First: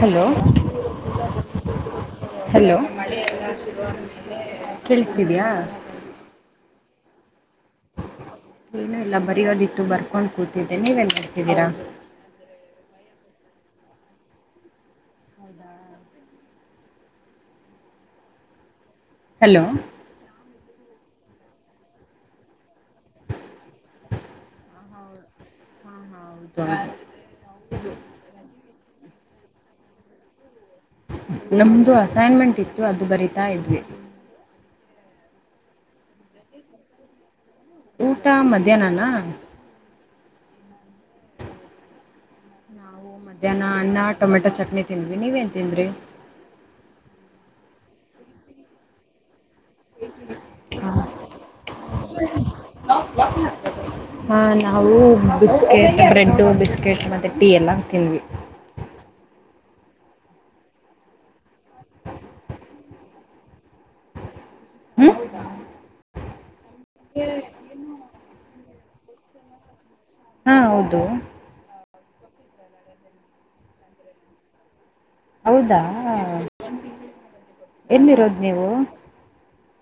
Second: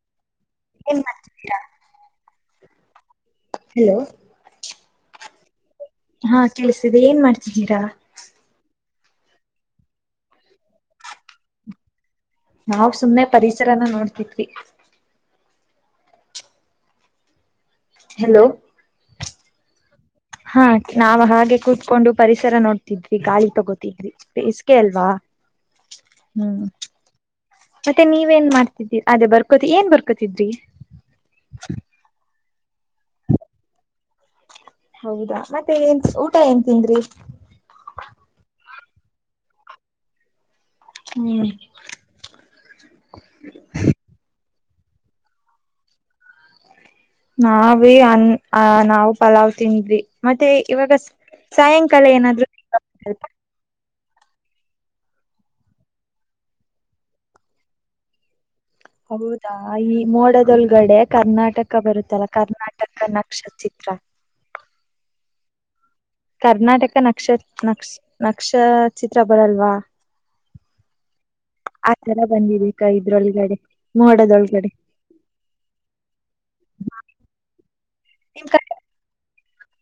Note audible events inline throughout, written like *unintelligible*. Hello, ಏನ್ ಮಾಡ್ತಿದ್ದೀರಾ hello. Hello ಕೇಳಿಸ್ತಿದೆಯಾ. ಹಾ ಕೇಳಿಸ್ತಿದೆ ಏನ್ ಮಾಡ್ತಿದ್ದೀರಾ. ಏನು ಇಲ್ಲ ಬರಿಯೋದಿತ್ತು ಬರ್ಕೊಂಡ್ ಕೂತಿದ್ದೆ ನೀವೇನ್ ಮಾಡ್ತಿದೀರಾ. ನಾವ್ ಸುಮ್ನೆ ಪರಿಸರನ ನೋಡ್ತಿದ್ವಿ. ಹೌದಾ. ಹಲೋ ಹಲೋ ಹಾ ನಾವ್ ಹಾಗೆ ಕೂತ್ಕೊಂಡು ಪರಿಸರ ನೋಡ್ತಿದ್ವಿ ಗಾಳಿ ತಗೋತಿದ್ವಿ. ಬೇಸಿಗೆ ಅಲ್ವಾ. ಹಾ ಹಾ ಹ್ಮ್ ಮತ್ತೆ ನೀವೇನ್ ಮಾಡ್ತಿದ್ರಿ ಅಂದ್ರೆ ಬರ್ಕೋತಿ ಏನ್ ಬರ್ಕೊತಿದ್ರಿ. ನಮ್ದು ಅಸೈನ್ಮೆಂಟ್ ಇತ್ತು ಅದು ಬರಿತಾ ಇದ್ವಿ. ಹೌದಾ ಮತ್ತೆ ಏನ್ ಊಟ ಏನ್ ತಿಂದ್ರಿ. ಊಟ ಮಧ್ಯಾಹ್ನನನಾ. ಹ್ಮ್ ನಾವು ಮಧ್ಯಾಹ್ನ ಅನ್ನ ಟೊಮೆಟೊ ಚಟ್ನಿ ತಿಂದ್ವಿ ನೀವೇನ್ ತಿಂದ್ರಿ. ನಾವೇ ಅ ನಾವು. ಪಲಾವ್ ತಿಂದ್ವಿ ಮತ್ತೆ ಇವಾಗ ಸಾಯಂಕಾಲ ಏನಾದ್ರು ತಿನ್ನೋ ಹಾ ನಾವು ಬಿಸ್ಕೆಟ್ ಬ್ರೆಡ್ಡು ಬಿಸ್ಕೆಟ್ ಮತ್ತೆ ಟೀ ಎಲ್ಲ ತಿಂದ್ವಿ. ಹೌದಾ ಈ ಮೋಡದೊಳಗಡೆ ಕರ್ನಾಟಕ ಬರುತ್ತಲ್ಲ ಕರ್ನಾಟಕ ನಕ್ಷತ್ರ. ಚಿತ್ರ. ಹೂ ಕರ್ನಾಟಕ ನಕ್ಷ, ನಕ್ಷ ನಕ್ಷಚಿತ್ರ ಬರಲ್ವಾ. ಹಾಂ ಹೌದು ಆ ತರ ಬಂದಿದೆ ಕ ಇದ್ರೊಳಗಡೆ ಮೋಡದ್ರೊಳಗಡೆ. ಹೌದಾ ಎಲ್ಲಿರೋದ್ ನಿಮ್ ನೀವು. ಕ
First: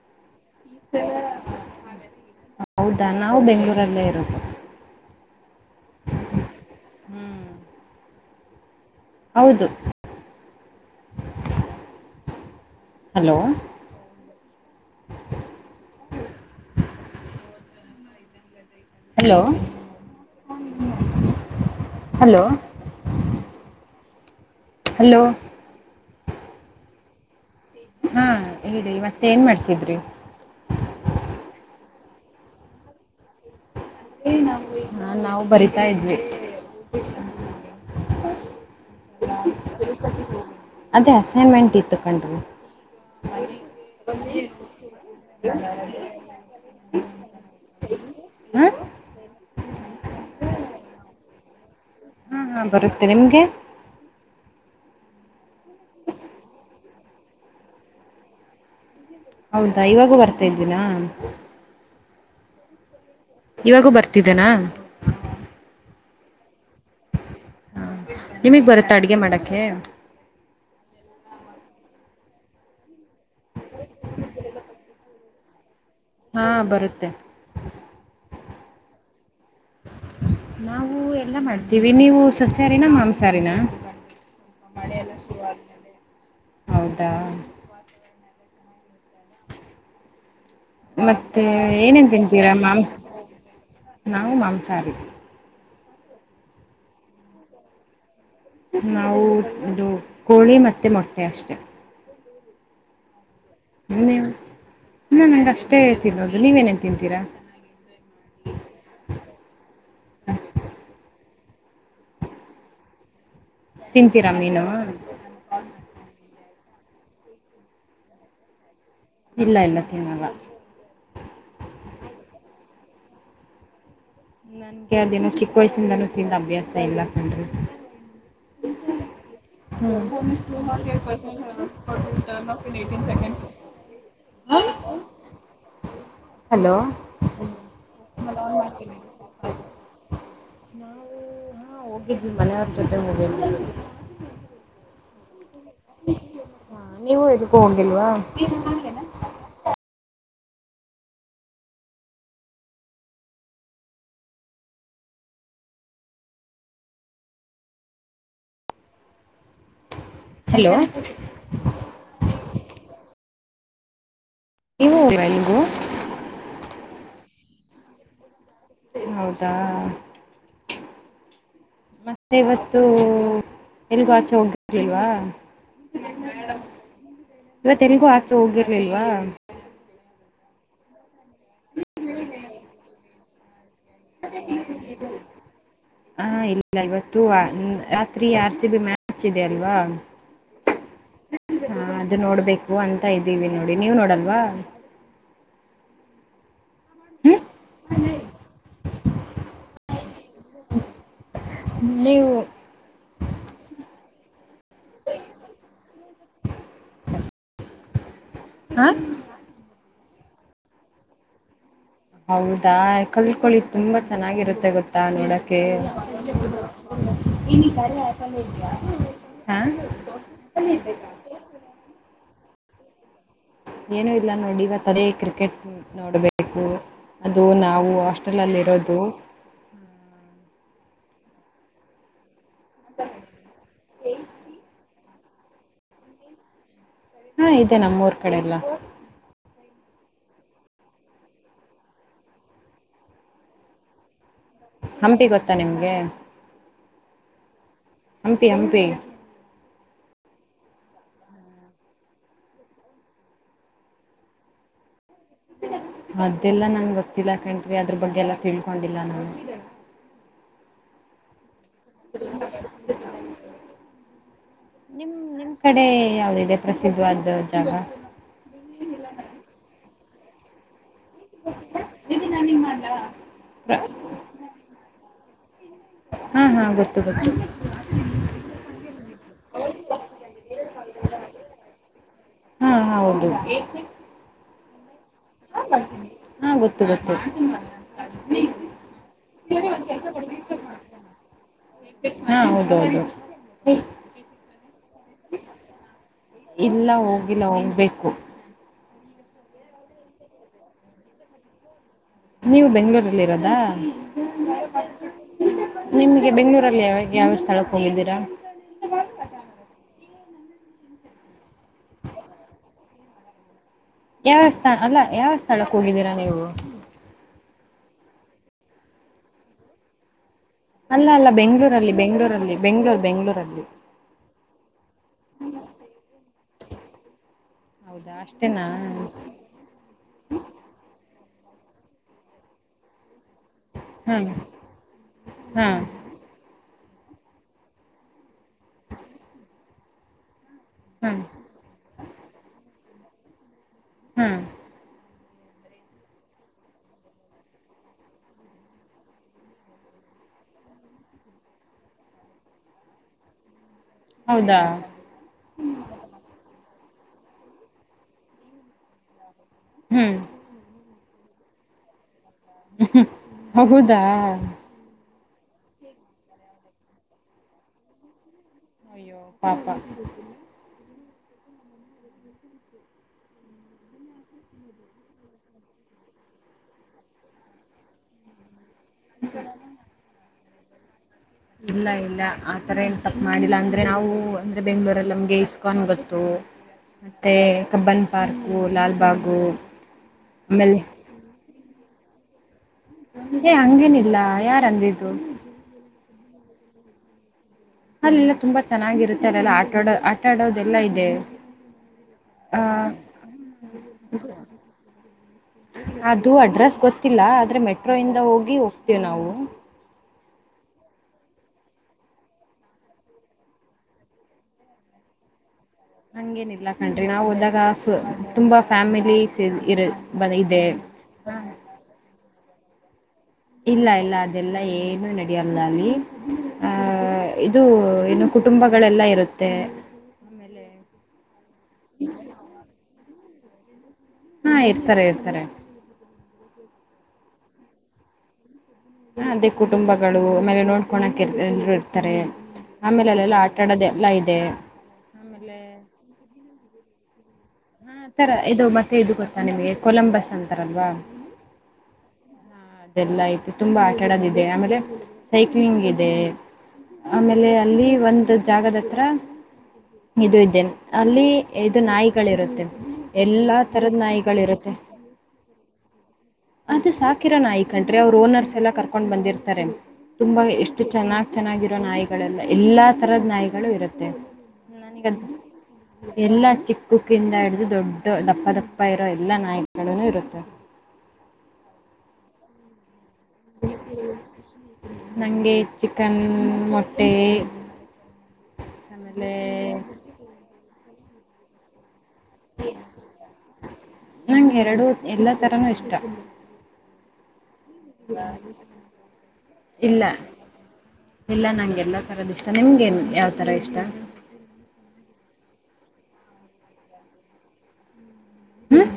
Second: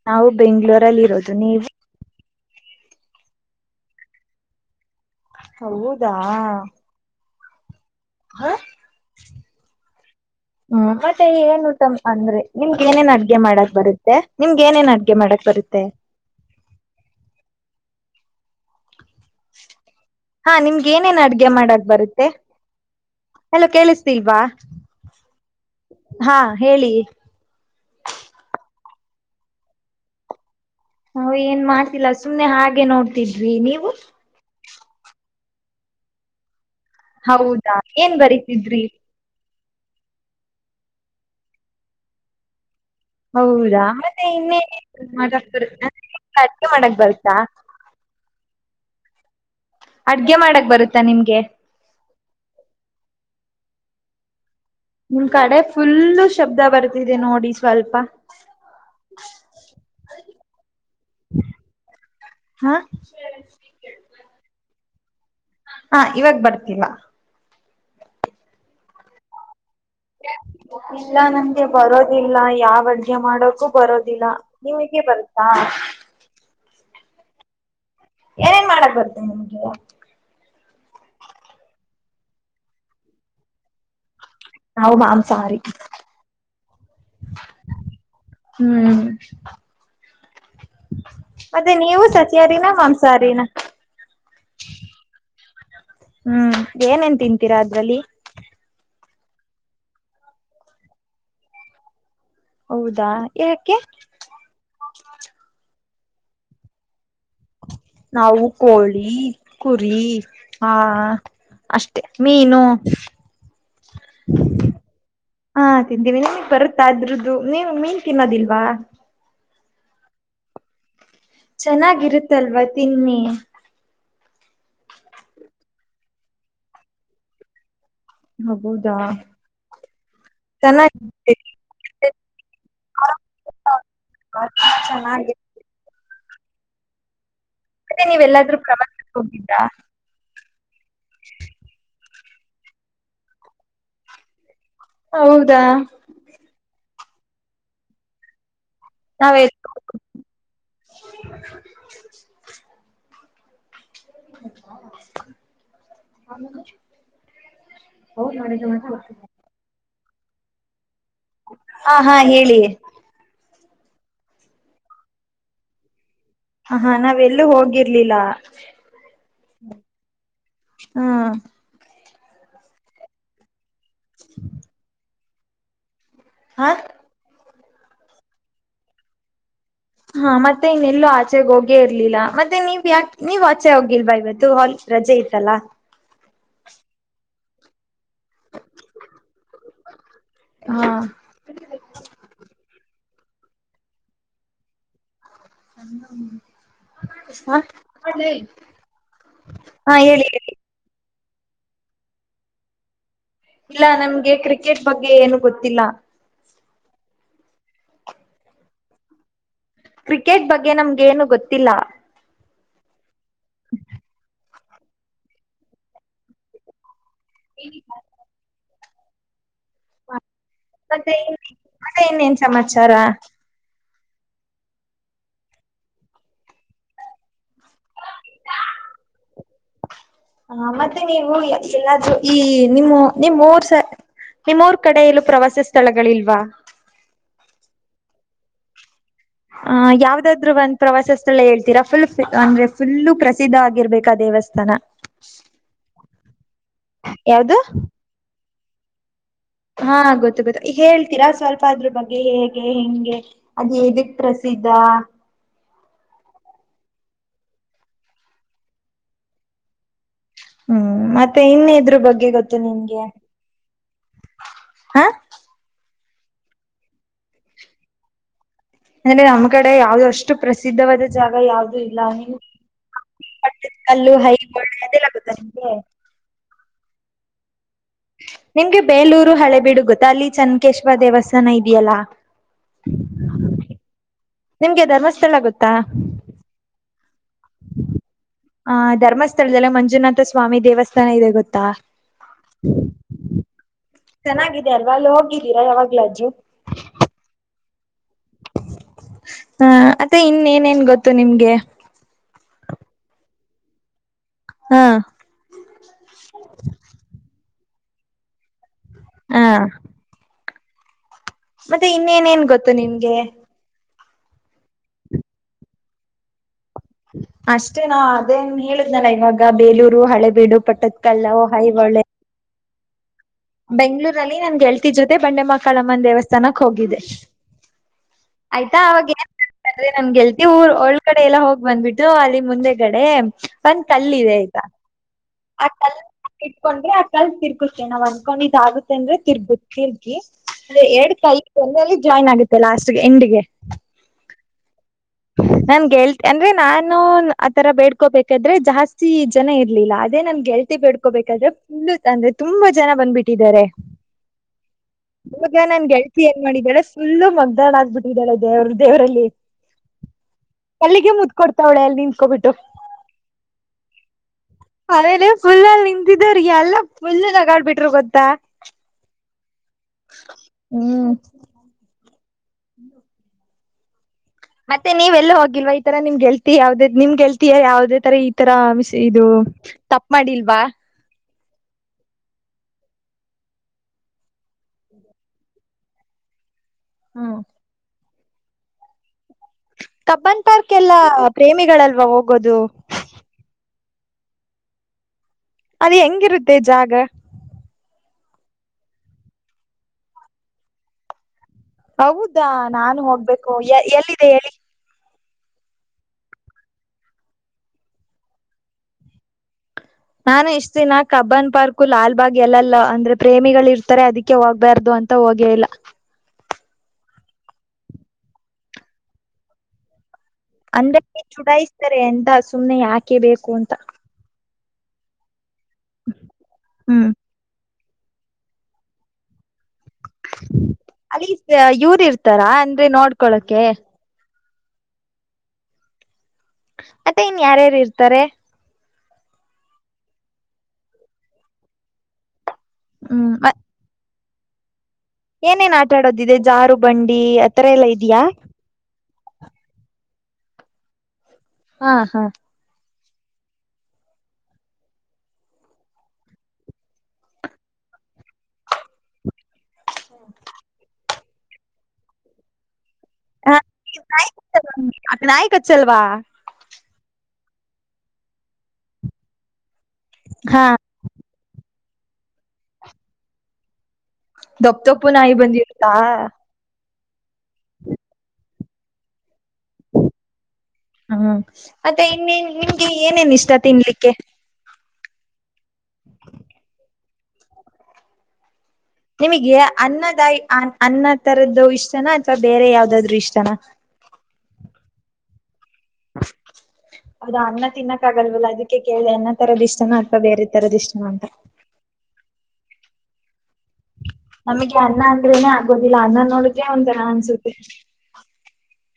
ನಾವು ಬೆಂಗಳೂರಲ್ಲಿ ಇರೋದು ನೀವು. ಹೌದಾ ನಾವು ಬೆಂಗಳೂರಲ್ಲೆ ಇರೋದು. ಹೌದಾ ಹ್ಞೂ ಹಾ! ಹೌದು ಹ್ಮ್ ಮತ್ತೆ ಏನ್ ಊಟ ಅಂದ್ರೆ ನಿಮ್ಗ ಏನೇನ್ ಹಲೋ ಅಡ್ಗೆ ಮಾಡಕ್ ಬರುತ್ತೆ. ನಿಮ್ಗೆ ಏನ್ ಏನ್ ಅಡ್ಗೆ ಮಾಡಕ್ ಬರುತ್ತೆ ಹಲೋ ಹಾ ನಿಮ್ಗೆ ಏನೇನ ಅಡ್ಗೆ ಮಾಡಕ್ ಬರುತ್ತೆ ಹಲೋ ಹಲೋ ಕೇಳಿಸ್ತಿಲ್ವಾ ಹಲೋ ಹಾ ಹೇಳಿ ಹಾ ಹೇಳಿ ಮತ್ತೆ ಏನ್ ಮಾಡ್ತಿದ್ರಿ ಹು ಏನ್ ಮಾಡ್ತಿಲ್ಲ ಸುಮ್ನೆ ಹಾಗೆ ನೋಡ್ತಿದ್ವಿ ನೀವು ಏ *inaudible* ನಾವು ಬರಿತಾ ಇದ್ವಿ ಹೌದಾ ಏನ್ ಬರಿತಿದ್ರಿ ಅದೇ ಅಸೈನ್ಮೆಂಟ್ ಇತ್ತು ಕಂಡ್ರಿ ಹೌದಾ ಮತ್ತೆ ಇನ್ನ *unintelligible* ಅಡ್ಗೆ ಮಾಡಕ್ ಬರ್ತ್ತಾ ಹಾ ಅಡ್ಗೆ ಮಾಡಕ್ ಬರುತ್ತಾ ನಿಮ್ಗೆ ಹಾ ಹಾ ಬರುತ್ತೆ ನಿಮ್ಗೆ ನಿಮ್ ಕಡೆ ಫುಲ್ಲು ಶಬ್ದ ಬರ್ತಿದೆ ನೋಡಿ ಸ್ವಲ್ಪ ಹೌದಾ ಇವಾಗೂ ಬರ್ತಾ ಇದ್ದೀನಾ ಹಾ ಇವಾಗೂ ಬರ್ತಿದ್ದೇನಾ ಹಾ ಇವಾಗ ಬರ್ತಿಲ್ಲ ನಿಮ್ಗೆ ಬರುತ್ತಾ ಅಡ್ಗೆ ಮಾಡಕೆ ಇಲ್ಲ ನಂಗೆ ಬರೋದಿಲ್ಲ ಯಾವ ಅಡ್ಗೆ ಮಾಡೋಕು ಬರೋದಿಲ್ಲ ನಿಮ್ಗೆ ಬರುತ್ತಾ ಹಾ ಬರುತ್ತೆ ಏನೇನ್ ಮಾಡಕ್ ಬರುತ್ತ ನಿಮ್ಗೆ ನಾವು ಎಲ್ಲ ಮಾಡ್ತೀವಿ ನೀವು ಸಸ್ಯಾರಿನ ಮಾಂಸಹಾರಿನ ಸ್ವಲ್ಪ ನಾವು ಮಳೆ ಎಲ್ಲ ಮಾಂಸಾಹಾರಿ ಶುರುವಾಗಿ ಆದ್ಮೇಲೆ ಹೌದಾ ಹೂ *inaudible* ಮತ್ತೆ ನೀವು ಏನೇನ್ ತಿಂತೀರಾ ಸಸ್ಯಾಹಾರಿನ ಮಾಂಸ ಮಾಂಸಾಹಾರಿನ ನಾವು ಮಾಂಸಾಹಾರಿ ಹ ಏನೇನ್ ತಿಂತೀರಾ ಅದ್ರಲ್ಲಿ ನಾವು ಇದು ಕೋಳಿ ಮತ್ತೆ ಮೊಟ್ಟೆ ಅಷ್ಟೆ ಹೌದಾ ಯಾಕೆ ನಂಗ ಅಷ್ಟೇ ತಿನ್ಬೋದು ನೀವೇಏನೇನ್ ತಿಂತೀರಾ ನಾವು ಕೋಳಿ ಕುರಿ ಹ ಅಷ್ಟೆ ಮೀನು ತಿಂತೀರಾ ಮೀನು ಹಾ ತಿಂತೀವಿ ನೀನ್ ಬರುತ್ತಾ ಇದ್ರ್ದದು ನೀನು ಮೀನ್ ತಿನ್ನೋದಿಲ್ವಾ ಇಲ್ಲ ಇಲ್ಲ ತಿನ್ನಲ್ಲ ಚೆನ್ನಾಗಿರುತ್ತಲ್ವಾ ತಿನ್ಿ ನನ್ ಕೆ ದಿನ ಚಿಕ್ಕ ವಯಸ್ಸಿಂದನೂ ತಿಂದ ಅಭ್ಯಾಸ ಇಲ್ಲ ಕಂಡ್ರಿ ಹೌದ ಬೋನಸ್ ಟ ಹ್ರೆಡ್ ಪೆ ಚೆನ್ನಾಗಿ ಇತ್ತ ಹಲೋ ಮತ್ತೆ ನೀವೆಲ್ಲಾದ್ರೂ ಪ್ರವಾಸಕ್ಕೆ ಹೋಗಿದ್ರಾ ನಾ *inaudible* ನಿಮ್ಮನೆಯವ್ರ್ ಜೊತೆೆ ಹೋಗ *unintelligible* ಹೌದಾ? ಹಾ ನೀವು ಎದುಕ್ಕೂ ಹೋಗಿಲ್ವಾ? ನಾವೇ *inaudible* ಹ ಹೌದೌದು *unintelligible* ಹಲೋ ಹ ಹಾ ಹೇಳಿ. ನೀ *unintelligible* ಹ ಹಾ ನಾವ್ ಎಲ್ಲೂ ಹೋಗಿರ್ಲಿಲ್ಲ. ಹೌದಾ? ಹ್ಮ ಮತ್ತೆ ಇವತ್ತು ಎಲ್ಗೂ ಆಚೆ ಹೋಗಿರ್ಲಿಲ್ವಾ? ಹ ಇವತ್ ಎಲ್ಗೂ ಆಚೆ ಹೋಗಿರ್ಲಿಲ್ವಾ? ಹಾ ಮತ್ತೆ ಇನ್ನೆಲ್ಲೂ ಆಚೆೆಗ್ ಹೋಗೇ ಇರ್ಲಿಲ್ಲ ಮತ್ತೆ ನೀವ್ ಯಾಕೆ ನೀವ್ ಚೆ ಹೋಗಿಲ್ವಾ ಇವತ್ತು *unintelligible* ರಜೆ ಇತ್ತಲ್ಲಾ. ಹಾ ಇಲ್ಲ ಇವತ್ತು ರಾತ್ರಿ ಆರ್ ಸಿ ಬಿ ಮ್ಯಾಚ್ ಇದೆ ಅಲ್ವಾ. ಹಾ ಹಾ ಅದು ನೋಡ್ಬೇಕು ಅಂತ ಇದ್ದೀವಿ ನೋಡಿ, ನೀವ್ ನೋಡಲ್ವಾ? ಹ್ಮ್ ಹ ಹಾ ಹೇಳಿ ಹೇಳಿ. ನೀವು ಇಲ್ಲ ನಮ್ಗೆ ಕ್ರಿಕೆಟ್ ಬಗ್ಗೆ ಏನು ಗೊತ್ತಿಲ್ಲ. ಹಾಂ ಕ್ರಿಕೆಟ್ ಬಗ್ಗೆ ನಮ್ಗೇನು ಗೊತ್ತಿಲ್ಲ. ಹೌದಾ ಕಲ್ತ್ಕೊಳಿ ತುಂಬಾ ಚೆನ್ನಾಗಿರುತ್ತೆ ಗೊತ್ತಾ ನೋಡಕ್ಕೆೆ. *unintelligible* ಮತ್ತೆ ಮತ್ತೆ ಇನ್ನೇನ್ ಸಮಾಚಾರ? ಏನೂ ಇಲ್ಲ ನೋಡಿ ಇವತ್ತು ಅದೇ ಕ್ರಿಕೆಟ್ ನೋಡಬೇಕು, ಅದು ನಾವು ಹಾಸ್ಟೆಲಲ್ಲಿ ಇರೋದು. ಹಾ ಮತ್ತೆ ನೀವು ಎಲ್ಲಾದೂ ಈ ನಿಮ್ಮ ನಿಮ್ಮೂರ್ ಸ ನಿಮ್ಮೂರ್ ಕಡೆ ಎಲ್ಲೂ ಪ್ರವಾಸಿ ಸ್ಥಳಗಳಿಲ್ವಾ? ಹೂಂ ಇದೆ ನಮ್ಮೂರ್ ಕಡೆ ಎಲ್ಲ. ಅಹ ಯಾವ್ದಾದ್ರು ಒಂದು ಪ್ರವಾಸ ಸ್ಥಳ ಹೇಳ್ತೀರಾ ಫುಲ್ ಅಂದ್ರೆ ಫುಲ್ಲು ಪ್ರಸಿದ್ಧ ಆಗಿರ್ಬೇಕ್ ಆ ದೇವಸ್ಥಾನ. ಹಂಪಿ ಗೊತ್ತಾ ನಿಮ್ಗೆ? ಯಾವ್ದು? ಹಂಪಿ ಹಂಪಿ. ಹಾ ಗೊತ್ತು ಗೊತ್ತು, ಹೇಳ್ತೀರಾ ಸ್ವಲ್ಪ ಅದ್ರ ಬಗ್ಗೆ ಹೇಗೆ ಹೆಂಗೆ? ಅದ್ ಏದಕ್ ಪ್ರಸಿದ್ಧ. ಅದೆೆಲ್ಲಾ ನಂಗೆ ಗೊತ್ತಿಲ್ಲ ಕಂಡ್ರಿ ಅದ್ರ ಬಗ್ಗೆ ಎಲ್ಲ ತಿಳ್ಕೊಂಡಿಲ್ಲ ನಾವು. ಹ್ಮ್ ಮತ್ತೆ ಇನ್ನೆದ್ರ್ ಬಗ್ಗೆ ಗೊತ್ತು ನಿಮಗೆ? ಹಾ. ನಿಮ್ ನಿಮ್ ಕಡೆ ಯಾವ್ದಿದೆ ಪ್ರಸಿದ್ಧವಾದ ಜಾಗ? ಅ ನಮ್ ಕಡೆ ಯಾವದು ಅಷ್ಟ್ ಷ್ಟು ಪ್ರಸಿದ್ಧವಾದ ಜಾಗ ಯಾವುದೂ ಇಲ್ಲ ಅಲ್ಲಿ ಪಟ್ಟದ್ಕಲ್ಲು ಹೈ *unintelligible* ಗೊತ್ತಾ ನಿಮಗೆ? ಹಾ ಹಾ ಗೊತ್ತು ಗೊತ್ತು. ನಿಮ್ಗೆ ಬೇಲೂರು ಹಳೆ ಬಿಡು ಗೊತ್ತ ಅಲ್ಲಿ ಚನ್ನಕೇಶ್ವ ದೇವಸ್ಥಾನ ಇದ್ಯಲ್ಲಾ. ಹಾ ಹೌದು ನಿಮ್ಗೆ ಧರ್ಮಸ್ಥಳ ಗೂತ್ತಾ. ಹಾ ಗೊತ್ತು ಗೊತ್ತ. ಹ ಧರ್ಮಸ್ಥಳದಲ್ಲೆ ಮಂಜುನಾಥ ಸ್ವಾಮಿ ದೇವಸ್ಥಾನ ಇದೆ ಗೊತ್ತಾ. ಹಾ ಹೌದ ಹೌದು. ಚೆನ್ನಾಗಿದೆ ಅಲ್ವಾ ಅಲ್ಲಿ ಹೋಗಿದ್ದೀರಾ ಯಾವಾಗಲಾದ್ರು. ಇಲ್ಲ ಹೋಗಿಲ್ಲ ಹೋಗ್ಬೇಕು. ಹ ಮತ್ತೆ ಇನ್ನೇನೇನ್ ಗೊತ್ತು ನಿಮ್ಗೆ. ನೀವು ಬೆಂಗಳೂರ್ ಅಲ್ಲಿ ಇರೋದಾ. ಹಾ ನಿಮಗೆ ಬೆಂಗ್ಳೂರಲ್ಲಿ ಯಾವ ಯಾವ ಸ್ಥಳಕ್ಕೆ ಹೋಗಿದ್ದೀರಾ. ಹಾ ಮತ್ತೆ ಇನ್ನೇನೇನ್ ಗೊತ್ತು ನಿನ್ಗೆ. ಯಾವವ್ ಸ್ಥ ಅಲ್ಲ ಯಾವ ಸ್ಥಳಕ್ಕೆ ಹೋಗಿದ್ದೀರಾ ನೀವು. ಅಷ್ಟೇ ನಾ ಅದೇನ್ ಹೇಳುದ್ನಲ್ಲ ಇವಾಗ ಬೇಲೂರು ಹಳೇಬೀಡು. ಅಲ್ಲ ಅಲ್ಲ ಬೆಂಗ್ಳೂರಲ್ಲಿ ಬೆಂಗ್ಳೂರ್ ಬೆಂಗ್ಳೂರಲ್ಲಿ. ಬೆಂಗ್ಳೂರಲ್ಲಿ ನನ್ ಗೆಳತಿರ್ ಜೊತೆ ಬಂಡೆಮಕ್ಕಳಮ್ಮನ ದೇವಸ್ಥಾನಕ್ ಹೋಗಿದ್ದೆ. ಹೌದಾ ಅಷ್ಟೇನಾ ಆಯ್ತಾ ಅವಾಗ್ ಇನ್ನ ಅದೇ ನಮ್ ಗೆಳತಿ ಊರ್ ಒಳ್ ಕಡೆ ಎಲ್ಲ ಹೋಗ್ ಬಂದ್ಬಿಟ್ಟು ಅಲ್ಲಿ ಮುಂದೆಗಡೆ. ಒಂದ್ ಕಲ್ಲು ಹಾಂ ಇದೇ ಐತ ಆ ಹಾಂ ಕಲ್ ಇಟ್ಕೊಂಡ್ರೆ ಆ ಕಲ್ ತಿರ್ಗುತ್ತೆ ನಾವ್ ಅಂದ್ಕೊಂಡಿದ್ ಆಗುತ್ತೆ ಅಂದ್ರೆ ತಿರ್ಗುತೆ. ಕಿರ್ರ್ಕಿ ಅ ಎರಡ್ ಹಾಂ ಕೈ ಯಲ್ಲಿ ಜಾಯಿನ್ ಆಗುತ್ತೆ ಲಾಸ್ಟ್ಗೆ ಎಂಡಿಗೆ. ಹ್ಮ್ ನನ್ ಗೆಳ್ ಅಂದ್ರೆ ನಾನು ಆತರ ಬೇಡ್ಕೋಬೇಕಾದ್ರೆ ಜಾಸ್ತಿ ಜನ ಇರ್ಲಿಲ್ಲ ಅದೇ ನನ್ ಗೆಳ್ ತಿ ಬೆಡ್ಕೋಬೇಕಾದ್ರೆ ಪುಲ್ಲು ಅಂದ್ರೆ ತುಂಬಾ ಜನ ಬಂದ್ಬಿಟ್ಟಿದ್ದಾರೆ. ಹೌದಾ ಇವಾಗ ನಾನ್ ಗೆಳತಿ ಏನ್ ಮಾಡಿದ್ದಾಳೆಫುಲ್ಲು ಮಗ್ದಳ್ ಆಗ್ಬಿಟ್ಟಿದ್ದಾಳೆ ದೇವ್ರ ದೇವರಲ್ಲಿ. ಹ್ಮ್ ಕಲ್ಲಿಗೆ ಮುತ್ ಕೊಡ್ತವ್ಳೆ ಎಲ್ಲಿ ನಿಂತ್ಕೊಬಿಟ್ಟು. ಹಾ ಹಾ ಹೌದಾ ಅಮೇಲೆ ಫುಲ್ಲಲ್ಲಿ ನಿಂತಿದವರ್ ಎಲ್ಲಾ ಫುಲ್ ನಗಾಡ್ಬಿಟ್ರು ಗೊತ್ತಾ. ಅಯ್ಯೋ ಪಾಪಾ ಹ್ಮ್ *unintelligible* ಮತ್ತೆ ನೀವ್ ಹೋಗಿಲ್ವಾ ಈ ತರ ನಿಮ್ ಗೆಲ್ತಿ ಯಾವ್ದೇ ನಿಮ್ ಗೆಲ್ತಿಯ ಯಾವದೇ ತರ ಈ ತರ ಮಿಸ್ ಇದು ತಪ್ ಮಾಡಿಲ್ವಾ. ಇಲ್ಲ ಇಲ್ಲ ಆತರ ಏನ್ ತಪ್ಪ ಮಾಡಿಲ್ಲ ಅಂದ್ರೆ ನಾವು ಅಂದ್ರೆ ಬೆಂಗ್ಳೂರಲ್ಲಿ ನಮ್ಗೆ ಇಸ್ಕನ್ ಗೊತ್ತು. ಮತ್ತೆ ಹ್ಮ್ Cubbon park Lalbagh. Cubbon park ಆಮೇಲೆ ಎಲ್ಲಾ ಪ್ರೇಮಿಗಳಲ್ವ ಹೋಗೋದು. ಇದೆ ಹಂಗೇನಿಲ್ಲ ಯಾರಂದಿದ್ದು. ಅದು ಹೆಂಗಿರುತ್ತೆ ಜಾಗ. ಅಲ್ಲೆಲ್ಲಾ ತುಂಬಾ ಚೆನ್ನಾಗಿರುತ್ತೆ ಅಲ್ಲೆಲ್ಲ ಆಟಾಡ ಆಟ ಆಡೋದೆಲ್ಲಾ ಇದೆ. ಹೌದಾ ನಾನು ಹೋಗ್ಬೇಕು ಎ ಎಲ್ಲಿದೆ ಹೇಳಿ. ಅದು ಅಡ್ರೆಸ್ ಗೊತ್ತಿಲ್ಲ ಆದ್ರೆ ಮೆಟ್ರೋ ಇಂದ ಹೋಗಿ ಹೋಗ್ತೀವ್ ನಾವು. ನಾನು ಇಷ್ಟ್ ದಿನ ಕಬ್ಬನ್ ಪಾರ್ಕು ಲಾಲ್ಬಾಗ್ ಎಲ್ಲಲ್ಲ ಅಂದ್ರೆ ಪ್ರೇಮಿಗಳು ಇರ್ತಾರೆ ಅದಕ್ಕೆ ಹೋಗ್ಬಾರ್ದು ಅಂ ತ ಹೋಗಿಲ್ಲ. ಹಂಗೇನ್ ಇಲ್ಲ ಕಣ್ರಿ ನಾವ್ ಹೋದಾಗ ತುಂಬಾ ಫ್ಯಾಮಿಲಿಸ್ ಇರ ಅಂದಕ್ಕೆ ಚುಡಾಯಿಸ್ತಾರೆ ಅಂತ ಸುಮ್ನೆ ಯಾಕೆ ಬೇಕ್ ಇಲ್ಲ ಇಲ್ಲ ಅದೆಲ್ಲಾ ಏನು ನಡೆಯಲ್ಲ ಅಲ್ಲಿ. ಆ ಹ್ಮ್. ಇದು ಏನು ಕುಟುಂಬಗಳೆಲ್ಲ ಇರುತ್ತೆ. ಆಮೇಲೆ ಅಲ್ಲಿ ಇವರ್ ಇರ್ತಾರಾ ಅಂದ್ರೆ ನೋಡ್ಕೊಳಕೆ. ಹಾ ಇರ್ತಾರೆ ಇರ್ತಾರೆ. ಮತ್ತೆ ಇನ್ ಯಾರ್ಯಾರ್ ಇರ್ತಾರೆ. ಅದೇ ಕುಟುಂಬಗಳು ಆಮೇಲೆ ನೋಡ್ಕೋಳಕ್ ಎ ಎಲ್ರು ಇರ್ತಾರೆ. ಆಮೇಲೆ ಹ್ಮ್ ಅಲ್ಲೆಲ್ಲ ಮ ಆಟಾಡೋದೆಲ್ಲ ಇದೆ. ಆಮೇಲೆ ಏನೇನ್ ಆಟಾಡೋದಿದೆ ಜಾರುಬಂಡಿ ಅದ್ ತರ ಇದು ಮತ್ತೆ ಇದು ಗೊತ್ತಾ ನಿಮಗೆ ಕೊಲಂಬಸ್ ಅಂತಾರಲ್ವಾ. ಹಾ ಹೌದು. ಹಾ ಅದೆಲ್ಲ ಐತಿ ತುಂಬಾ ಆಟ ಆಡದ ಇದೆ ಆಮೇಲೆ ಸೈಕ್ಲಿಂಗ್ ಇದೆ. ಆಮೇಲೆ ಅಲ್ಲಿ ಒಂದು ಜಾಗದ ಹತ್ರ ಇದು ಇದೆ ಅಲ್ಲಿ ಇದು ನಾಯಿಗಳಿರುತ್ತೆ ಎಲ್ಲಾ ತರದ ನಾಯಿಗಳಿರುತ್ತೆ. *unintelligible* ನಾಯ್ ಕಚ್ಚಲ್ವಾ. ಅದು ಸಾಕಿರೋ ನಾಯಿ ಕಣ್ರಿ ಅವ್ರು ಓನರ್ಸ್ ಎಲ್ಲಾ ಕರ್ಕೊಂಡ್ ಬಂದಿರ್ತಾರೆ ತುಂಬಾ ಹಾ ಎಷ್ಟು ಚೆನ್ನಾಗ್ ಚೆನ್ನಾಗಿರೋ ನಾಯಿಗಳೆಲ್ಲ ಎಲ್ಲಾ ತರದ ನಾಯಿಗಳು ಇರುತ್ತೆ. ದಪ್ ದಪ್ಪು ನಾಯಿ ಬಂದಿರುತ್ತಾ. ಕುಕ್ಕಿಂದ ಹಿಡಿದು ದೊಡ್ಡ ದಪ್ಪ ದಪ್ಪ ಇರೋ ಎಲ್ಲ ನಾಯಿಗಳುನು ಇರುತ್ತೆ. ಹಾ ಹಾ ಮತ್ತೆ ಇನ್ನೇನ್ ನಿಮ್ಗೆ ಏನೇನ್ ಇಷ್ಟ ತಿನ್ಲಿಕ್ಕೆ. ನಂಗೆ ಚಿಕನ್ ಮೊಟ್ಟೆ ಆಮೇಲೆ ಅನ್ನದಾಯಿ ಅನ್ನ ತರದ್ದು ಇಷ್ಟನ ಅಥ್ವಾ ಬೇರೆ ಯಾವ್ದಾದ್ರು ಇಷ್ಟನ. ನಂಗೆ ಎರಡು ಎಲ್ಲ ತರಾನೂ ಇಷ್ಟ. ಅದು ಅನ್ನ ತಿನ್ನಕ್ ಆಗಲ್ವಲ್ಲ ಅದಕ್ಕೆ ಕೇಳಿದೆ ಅನ್ನ ತರದ್ ಇಷ್ಟನ ಇಲ್ಲ ಅಥವಾ ಬೇರೆ ತರದ್ ಇಷ್ಟನ ಅಂತ. ಇಲ್ಲ ನಂಗೆಲ್ಲ ತರದ್ ಇಷ್ಟ ನಿಮ್ಗೇನ್ ಯಾವ ಥರ ಇಷ್ಟ. ನಮಗೆ ಅನ್ನ ಅಂದ್ರೇನೆ ಆಗೋದಿಲ್ಲ ಅನ್ನ ನೋಡಕೆ ಒಂದರ ಅನ್ಸುತ್ತೆ. ಹ್ಮ್.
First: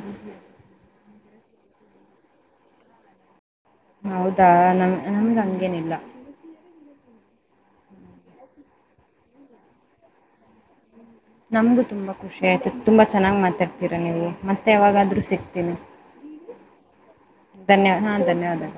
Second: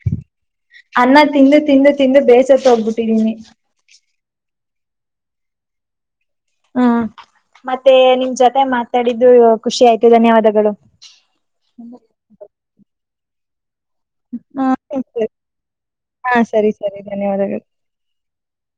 ಅನ್ನ ತಿಂದು ತಿಂದು ತಿಂದು ಬೇಸತ್ ಹೋಗ್ಬಿಟ್ಟಿದೀನಿ. ಹೌದಾ ನಮ ನಮ್ದ್ ಹಂಗೇನಿಲ್ಲ. ಹ್ಮ್ ಮತ್ತೆ ನಿಮ್ ಜೊತೆ ಮಾತಾಡಿದ್ದು ಖುಷಿ ಆಯ್ತು ಧನ್ಯವಾದಗಳು. ನಮ್ಗೂ ತುಂಬ ಖುಷಿ ಆಯ್ತು ತುಂಬಾ ಚೆನ್ನಾಗ್ ಮಾತಾಡ್ *unintelligible* ಮತ್ತೆ ಯಾವಾಗಾದ್ರೂ ಸಿಗ್ತೀನಿ ಹಾ ಸರಿ ಸರಿ ಧನ್ಯವಾದಗಳು ಧನ್ಯವಾದ ಹಾ ಧನ್ಯವಾದ.